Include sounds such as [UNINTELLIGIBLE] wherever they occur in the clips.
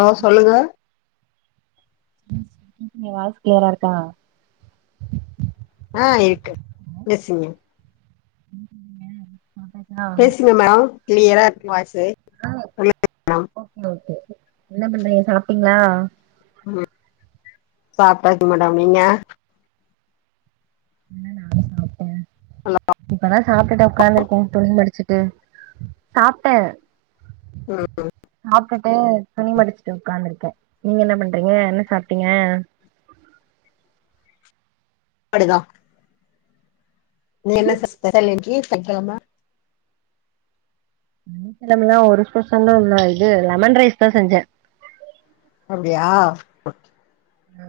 ஆ சொல்லுங்க [INAUDIBLE] எ வாய்ஸ் க்ளியரா இருக்கா ஆ இருக்கு பேசுங்க [INAUDIBLE] பேசுங்க மேடம் க்ளியரா இருக்கு உங்க வாய்ஸு ம் சொல்லுங்க மேடம் ஓகே ஓகே என்ன பண்றீங்க சாப்ட்டீங்ளா ம் சாப்ட்டாச்சு மேடம் நீங்க என்ன நானு சாப்ட்டே ஹலோ இப்பதா சாப்பிட்டுட்டு உக்காந்துருக்கோ துணி மடிச்சுட்டு சாப்ட்ட ம் சாப்ட்டுட்டு துணி மடிச்சுட்டு உட்காந்துருக்கே நீங்க என்ன பண்றீங்க என்ன சாப்பிட்டீங்க அப்டிதா நீ என்ன ஸ்பெஷல் இன்னைக்கு சனிக்கிழம என்ன மெல்லா ஒரு ஸ்பெஷலு இல்ல இது லெமன் ரைஸ் தா செஞ்சே அப்டியா ஆ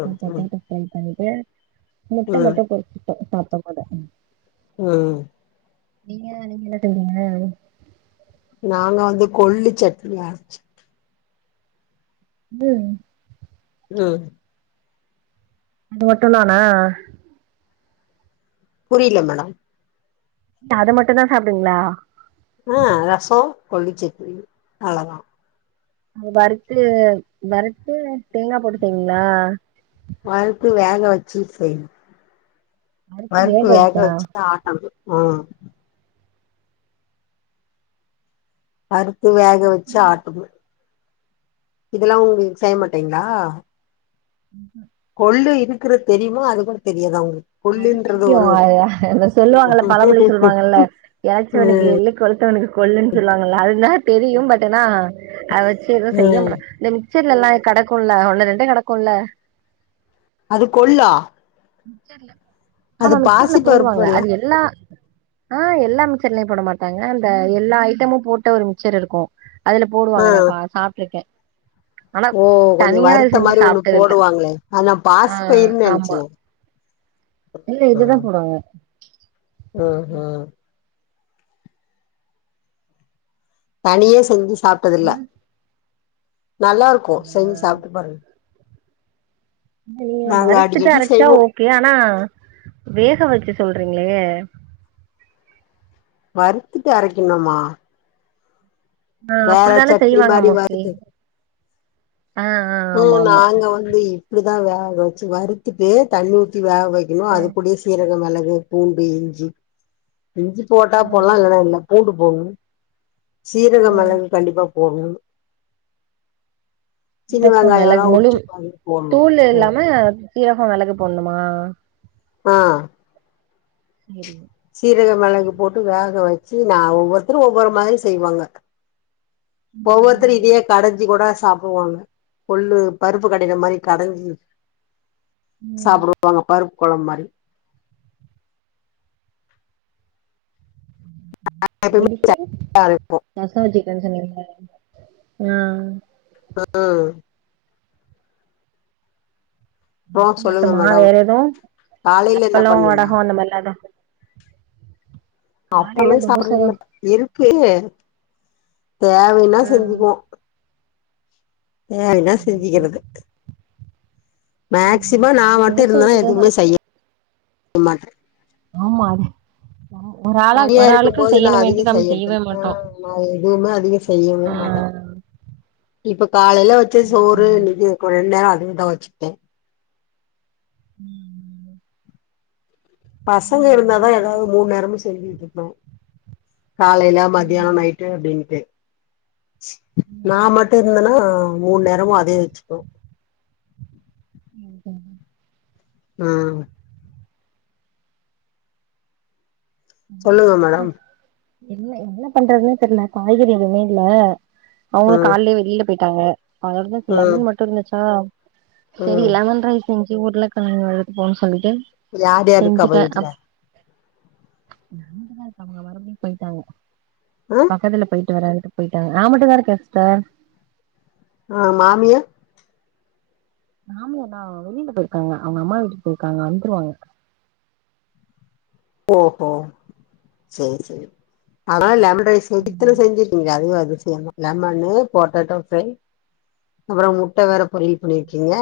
ம் ம் பொட்டேட்டோ ஃப்ரை பண்ணிட்டு முட்டை ம் மட்டு பொறிச்சிட்டோ சாப்பிடும்போது உஹம் நீங்க நீங்க எல்லாட்டுக்குங்க நாங்க வந்து கொல்லு சட்னி அரச்சு ம் ம் அது மட்டு தான புரியல மேடம் அத மட்டு தா சாப்பிடுவிங்களா ஆ ரசம் கொல்லு சட்னி அவ்ளோதா வறுத்து வறுத்து தேங்காய் போட்டுபிங்களா வறுத்து வேக வச்சு செய்ணு வறுத்து வருத்து வேக வச்சா வச்சுா ஆட்டணு ம் வறுத்து வேக வச்சு ஆட்டனு இதெல்லா உங்க செய்ய மாட்டீங்களா உ கொள்ளு இருக்கறது தெரியுமா அது கூட தெரியாத உங்களுக்கு அது தெரியு அது அ சொல்லுவாங்கல்ல பழமொழி சொல்லுவாங்கல்ல ம் எறச்சவனுக்கு எள்ளு கொள் விட்டவனுக்கு கொள்ளுன்னு சொல்லுவாங்கல்ல அதுனா தெரியு பட் ஆனா அத வச்சு எதுவு ம் செய்யமாட் கிச்சன்ல எல்லா கெடக்குல ஒன்னு ரெண்டே கடக்கும்ல்ல அது கொள்ளா அது ஆமா மிக்சர்ல பாசி போடுவாங்க பருப்புல்ல அது எல்லா ஆ எல்லா மிக்ச்சர்லயு போட மாட்டாங்க இந்த எல்லா ஐட்டமு போட்ட ஒரு மிக்ச்சர் இருக்கு அதுல ஆ போடுவாங்க நா பா சாப்பிட்டுருக்கே ஆனா ஓ கொஞ்சோ தனியா வறுத்த செஞ்சு மாரி ஒண்ணு சாப்பிட்டதுல போடுவாங்களே அது நா ஆ பாசி பயிர்னு ஆமா நெனச்சனே இல்ல இதுதான் போடுறாங்க அ அ தனியே செஞ்சு சாப்ட்டது ஆ, இல்ல நல்லா இருக்கு இல்ல செஞ்சு சாப்ட்டு பாருங்க நீ நாங்க வறுத்துட்டு அடிக்கடி அரைச்சா செய்வோ ஓகே ஆனா வேக வச்சு சொல்றீங்களே வறுத்துட்டு அரைக்கணுமா ஆ வேற அப்டித்தானே சட்னி செய்வாங்க மாரி மோஸ்ட்லி வறுத்து ஆ ஆ ஆமா ம் ஆமா நாங்க வந்து இப்டிதா வேக வச்சு வறுத்துட்டு தண்ணி ஊத்தி வேக வை இன்னும் அது ம் கூடயே சீரக மிளகு பூண்டு இஞ்சி இஞ்சி போட்டா போடலா ம் இல்லன்னா இல்ல பூண்டு போடணு சீரக ம் மிளகு கண்டிப்பா போடணு சின்ன சீரகம் வெங்காயம்லா மிளகு முழு உரிச்சு பாதி போடணு தூள் ம் இல்லாம சீரகம் மிளகு போடனுமா ஆ செரி சீரக மெளகு போட்டு வேக வச்சு நா ஒவ்வொருத்தரும ஒவ்வொரு மாரியு செய்வாங்க ஒவ்வொருதரு ம் இதே கடைஞ்சி கூட சாப்படுவாங்க கொல்லு பருப்பு கடையிர மாரி கடைஞ்சி ம் சாப்பிடுவாங்க பருப்பு கொழம்பு மாரி எப்பயுமே எடுத்து நல்லா இருக்கு ரச வச்சுருக்கேன்னு சொன்னிங்கள்ல ஆ அ ஆ அப்றோ மத்த சொல்லுங்க மட்டுமா மேடம் வேற எது காலையில என்ன அப்பளோ பண்ணீங்க வடகொ அந்த மாரிலா எது காலையில அப்பமே தோசதா சாப்பறதுல்ல இருக்கு தேவைன்னா ஆ செஞ்சுக்குவோ தேவைனா ம். செஞ்சிக்கிறது ம் மேக்சிம நா நானு மட்டு தோச இருந்தனா ஊத்திதா எதுவுமே சாப்ட்டே செய்ய மாட்ட ஆமா அது ஒரு ஆளா தனியா ஒரு இருக்கும் ஆளுக்கு போது நா அதிக செய்யணுமேன்ட்டு நம்ம செய்யவே செய்யறதில்ல ஆ மாட்டோ நா எதுவுமே அதிக செய்யவே ஆ மாட்டே இப்ப காலையில வச்சு சரி, சோறு சரி. இன்னைக்கு ரெண்டு நேர அதுவேதா வச்சுக்ட்டே ம் பசங்க ஆமா இருந்தாதா ஏதாவது மூணு நேரம செஞ்சுட்டு இருப்ப காலையில ம் மத்தியான நைட்டு அப்படின்னுட்டு நா ம். மட்டு இருந்தேன்னா மூணு நேரமு அதே வச்சுக்கோ ம் ம் ஆ சொல்லுங்க மேடம் என்ன என்ன பண்றதுன்னே தெரியல காய்கறி எதுமே இல்ல அவங்களு ம் காலயே வெளியில போயிட்டாங்க அதோந்து ம் லெமன் மட்டு இருந்துச்சா சரி ம் லெமன் ரைஸ் இங்க ஊர்ல கயணி வேலைக்கு போகன்னு சொல்லிட்டு யார் யாருக்காப்ப செஞ்சுட்டே வீட்ல நாமட்டுதா இருப்ப அவங்க வரம்ப போயிட்டாங்க ஆ பக்கத்துல போயிட்டு வரறங்கக்கு போயிட்டாங்க ஆமட்டக்காரரு க எஸ்டார் ஆ மாமியா மாமிய தா வெளியில போயிருக்காங்க அவங்க அம்மா வீட்டுக்கு போயிருக்காங்க வந்துருவாங்க ஓஹோ சரி சரி ஆனா லெமன் [UNINTELLIGIBLE] இத்தன ம் செஞ்சிருக்கீங்கே அதுவே அதிசயம்தா லமன்னு பொட்டேடோ ஃப்ரை அப்பறோ முட்ட வேற பொரியல் பண்ணியிருக்கீங்க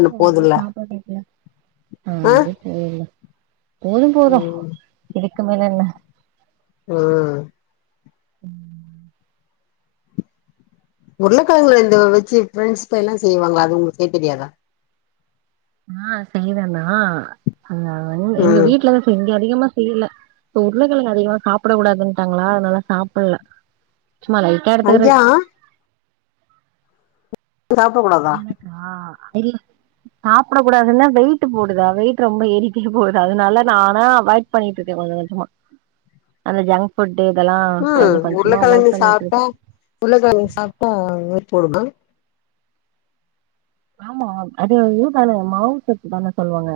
என்ன போதுல்ல ஆ போது போது ம் இதுக்கு மேல என்ன ஆ ம் உருளக்கெழங்கு ரெண்டு வச்சி பிரெண்ட்ஸ் ப்ரை எல்லா செய்வாங்கள அது உங்களுக்கு தெரியாதா ஆ செய்தேனா அ எ எங்க ம் வீட்ல இப்ப இங்க அதிகமா செய்யல உருளகெழங்க அதிகமா சாப்பட கூடாதுட்டாங்களா அதனால சாப்பல்ல சும்மா லை அய்யா சாப்பட கூடாதா ஆ தெரி சாப்பிட கூடாதுனா வெயிட்டு போடுது வெயிட் ரொம்ப ஏறிட்டே போது அதனாலே நானா அவாய்டு பண்ணிட்ருக்கே கொஞ்ச கொஞ்சமா அந்த ஜங்க் ஃபுட்டு் இதலா கொஞ்ச கொஞ்சம அவாய்ட் பண்ணிட்ருக்கே புள்ளகாரிங் சாப்டா வெயிட் போடுமா ஆமா அது இது தானங்க மாவுசத்து தான சொல்வாங்க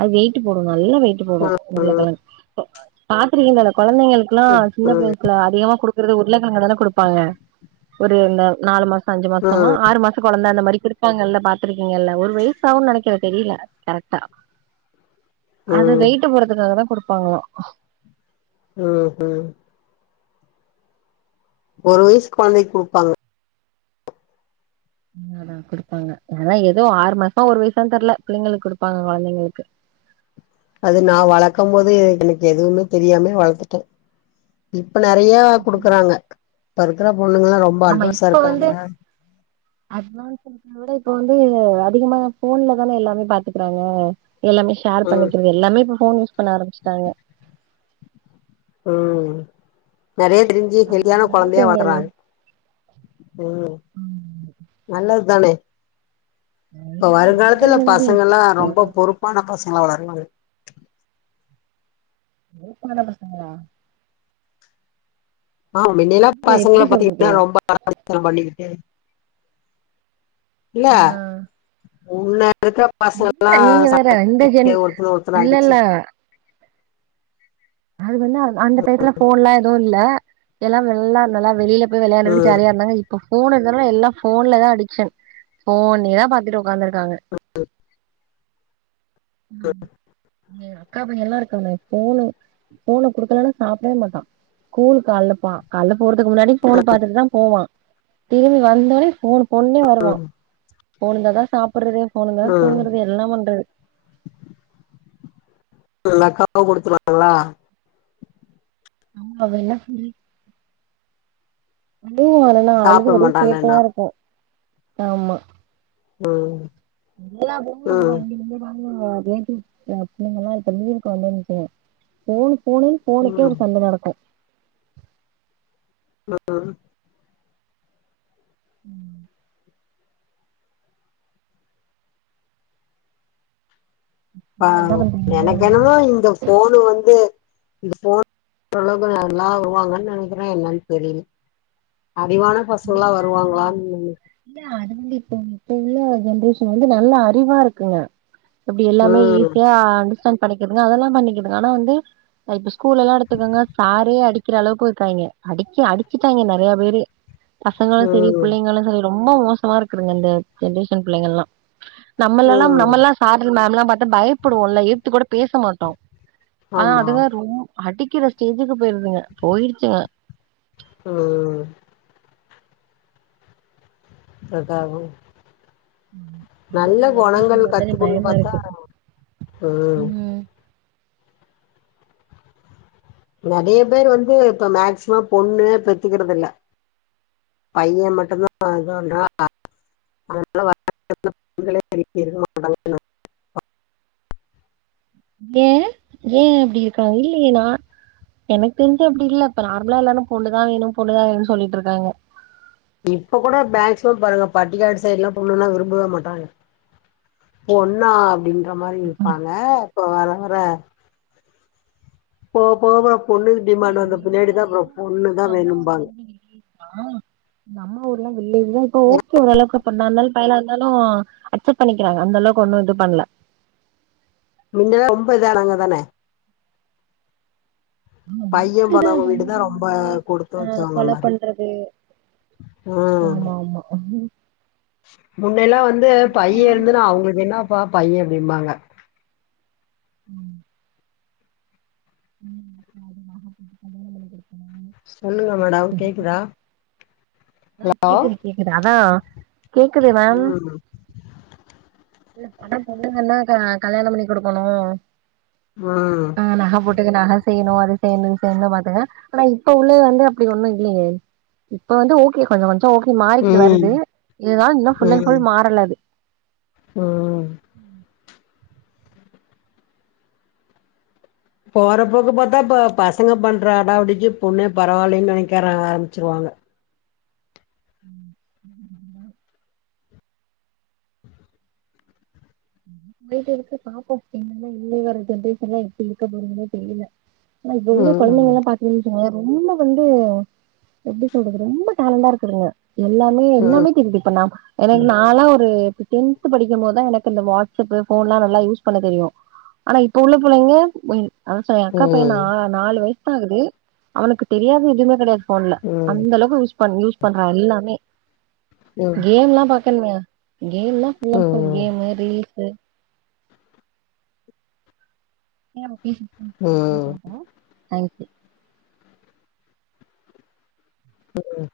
அது வெயிட்டு போடு நல்லா வெயிட்டு போடு ம் உருளக்கிழங்கு பாத்திருக்கீங்கள கொழந்தைங்களுக் கிலா ம் சின்ன வயசுல அதிகமா குடுக்கறது உருளக்கிழங்க தான குடுப்பாங்க ஒரு இந் நாலு மாச அஞ்சு மாச்தம ஆறு மாச கொழந்த அந்த மாரி குடுபாங்கள்ள பாத்துருக்கீங்கல்ல ஒரு வயசாவுன் நெனக்கிற தெரில கரெக்டா அத ம் வெயிட்டு போறதுக்காக தா குடுப்பாங்களா ம் ம் ஒரு வயசு கொழ்ந்தைக் குடுப்பாங்க அதா எதோ ஆறு மாசமா ஒரு வயசான் தெர்ல பிள்ளைங்களுக் குடுப்பாங்க கொழ்ந்தைங்களுக்கு அது நா வளக்கம் போது எனக்கு எதுவுமே தெரியாமே வளத்துட்டே இப்ப நெறையா குடுக்குறாங்க இப்ப இருக்கிற பொண்ணுங்லா ரொம் ஆமா இப்ப வந்து ஆக்சுலா ஆனா இப்ப வந்து அதிகமா எ போன்ல தான எல்லாமே பாத்துக்கிறாங்க எல்லாமே ஷேர் ம் பண்ணிக்கிறது எல்லாமே இப்ப போன் யூஸ் பண்ண ஆரம்பிச்டாங்க ம் நறையா தெரிஞ்சி ஹெல்தியான அதனால இப்ப குழந்தையா இங்க எல்லா வளகிறாங்க ம் நல்லத்தானே இப்ப ஹெல்தி எங்க வருங்காலத்துல ஹெல்தி பசங்கலா ரொம்ப பொறுப்பான பசங்கலா வளருவாங்க லவ் பண்ணாத பசங்கலா ஆ மின்னேய்லா இங்க எப்டி பசங்கல பாத்தீங்கன்னா சொல்றது ரொம்ப ஆடாவடிதன பண்ணிக்கிட்டு இல்ல ஆ உன்னே இப்ப இருக்கிற பசங்கலா இல்ல நீங்க வேற சட்ட இந்த ஜென் புடிக்க ஒருத்தர ஒருத்தர் இல்ல அடிச்சி இல்ல அது வந்து அந்த டயத்துல போன்லா எதுவு இல்ல எல்லா வெள்ளான்னு வெளில இப்ப விளையாண்டுகிட்டு ம் ஜாலியா இருந்தாங்க இ இப்ப போன் இருந்தாங்கில எல்லா போன்ல தா அடிக்ஷன் போனே தா பாத்துட்டு உக்காந்துருக்காங்க ஏ அக்கா பையலா இருக்கானே போனு போன குடுக்கலனா சாப்பிடவே மாட்டா ஸ்கூலுக்கு அள்ளப்பா கால்ல போறதுக்கு முன்னாடி போன பாத்துட்டு தா போவா திரும்பி வந்தோனே போனு பொன்னே வருவா போனிந்தா தா சாப்பிட்றது போனிந்த தா ம் தூங்கறது எல்லா பண்றது எல்லாக்காவ குடுத்துவாங்ளா [INAUDIBLE] தோ வர னா சாப்பிட அழுதுபடி சேட்டையா மாட்டான்லன்னா இருக்கு ஆமா ம் எல்லா பொம்பள ம் புள்ளைங் இர்கிறாங் னா ரிலேட்டிவ்ஸ் எங் பிள்ளைங்க இப்ப லீவுக்கு வந்துன்சு போனு போனுன் போனுக்கே ம் ஒரு சண்ட நடக்கு ம் ம் அ ஆ என்ன பண்றீங்க எனக்கென்னதோ இந்த போனு வந்து இது போனு இப்பளவுக் நல்லா வருவாங்கன் நெனைக்கிறே என்னன் தெரியில அறிவான பசங்லா வருவாங்களான் தெர்யு இல்ல அதுங்களுக்கு வந்து இப்ப இப்ப உள்ள ஜென்ரேஷன் வந்து நல்ல அறிவா இருக்குங்க இப்டி எல்லாமே ம் ஈஸியா அண்டர்ஸ்டாண்ட் பண்ணக்குதுங்க அதெல்லா பண்ணிக்குதுங்க ஆனா வந்து இப்ப ஸ்கூல்ல எல்லா எடுத்துக்கோங்க சாரே அடிக்கிற அளவுக்கு இருக்காங்க அடிக்க அடிச்சட்டாங்க நெறைய பேரு பசங்களு செரி ம் புள்ளைங்களு செரி ரொம்ப மோசமா இருக்குங்க இந்த ஜென்ரேஷன் பிள்ளைங்கள்லா நம்மெல்லா ம் நம்மல்லா சார் மேம் எல்லா பாத்த பயப்படுவோம்ல எதித்து கூட பேச மாட்டோ ஆனா ஆமா அதுங்க ரொம் அடிக்கிற ஸ்டேஜுக்கு போயிருதுங்க போயிருச்சுங்க ம் அத்தாகு அதா இந்த ஜென்ரேஷன் குணங்கள் பத்தாலே கத்துக்கணுன்னு பயமா பாத்தா இருக்கு ம் நறைய பேர் வந்து இப்ப மேக்சிமம் பொண்ணு பெத்துக்கிறது இல்ல பைய மட்டும்தா இது பண்றா அதனால [INAUDIBLE] [INAUDIBLE] ஏயே ஏயே அப்டி இருக்காங்க இல்லையே நா எனக்கு தெரிஞ்சி அப்டி இல்ல இப்ப நார்மலா எல்லாரு பொண்ணதா வேணு பொண்ணதா வேணுன்னு சொல்லிட்டு இருக்காங்க இப்ப கூட மேக்ஸிமம் பாருங்க பட்டிக்காடு சைட் எல்லா பொண்ணுங்கல்லா விரும்பவே மாட்டாங்க பொண்ணா அப்படின்ற மாரி இருப்பாங்க இப்ப வர வர போவ போவ பொண்ணுக்கு அப்டியா டிமாண்ட் வந்த பின்னாடி எங்க தான் அப்றோ பொண்ணு தா வேணும்பாங்க ஆ நம்ம ஊர்லா இல்லைய இப்ப ஓகே ஓரளவுக்கு பொண்ணா இருந்தாலு பையல இருந்தாலு அக்செப்ட் பண்ணிக்கிறாங்க அந்த அளவுக்கு ஒன்னு இது பண்ல முன்னல்ல ரொம்ப இதா ஆனாங்க தானே ஆ பையன் முன்னாடி தா போனவங்க வீடு பொண்ணுங்கல தான் ரொம்ப கொடுத்து வந்த வச்சவங்க கொல மாதிரி பண்றது ஆமா ஆமா முன்ன எல்லா வந்து இப்ப பையே யாருமே இருந்துன்னா இருக்க மாட்டாங்க. அவுங்களுக்கு என்னப்பா பைய அப்டிம்பாங்க ம் ம் அதுமா பொண்ண கல்யாணோ பண்ணி குடுக்கணும்னு சொல்லுங்க மேடம் கேக்குதா அதா ஹலோ கேக்குது கேக்குது அதா கேக்குது மேம் ம் இல்ல ஆனா பொண்ணுங்கன்னா கல்யாணோ பண்ணி குடுக்கணு ம் ஆ நக போட்டு நகை செய்யணு அது செய்யனு இது செய்யனுன் தா பாத்தாங்க ஆனா இப்ப உள்ள வந்து அப்டி ஒன்னு இல்லையே இப்ப வந்து ஓகே கொஞ்ச கொஞ்சோ ஓகே மாறிக்கிட்டு ம் வருது இருந்தாலு இன்னு ஃபுல் அண்ட் ம் ஃபுல் மாறல அது ம் ம் போறப்போக்கு பாத்தா பசங்க பண்ற அடாவடிக்கு பொண்ணே பரவால்லைன்னு நெனைக்க ஆரம்பிச்சிருவாங்க ம் போயிட்டு இருக்கு பாப்போ என்னென்னா இனி வர்ற ஜென்ரேஷன் எல்லா எப்டி இருக்க போறங்கன்னே தெரில ஆனா இது டேய்லியு ம் ம் கொழந்தைங்கெல்லா பாத் இப்ப இருகறதுங்க ரொம்ப வந்து எப்டி சொல்றது ரொம்ப டேலண்டா இருக்குதுங்க எல்லாமே ம் எல்லாமே தெரியுது இப்ப நா எனக்கு நாலா ஒரு இப்ப டென்த் படிக்கும் போதுதா எனக்கு இந்த வா இப்ப இப்ப ஃபோன்லா நல்லா யூஸ் பண்ண தெரியு ஆனா இப்ப உள்ள பிள்ளைங்க தோ அதா சொல்ற ஏயா அக்கா பையனா ம் நாலு வயசு ஆகுது அவனுக்கு தெரியாது எதுவுமே கெடையாது ஃபோன்ல அந்த ம் அளவுக்கு யூஸ் பண் யூஸ் பண் யூஸ் பண்றா எல்லாமே கேம்லா பாக்கணுமே கேம் தா ஃபுல் அண்ட் ஃபுல் ம் கேமு ரீல்ஸ்சு ம் ம் [UNINTELLIGIBLE] ம்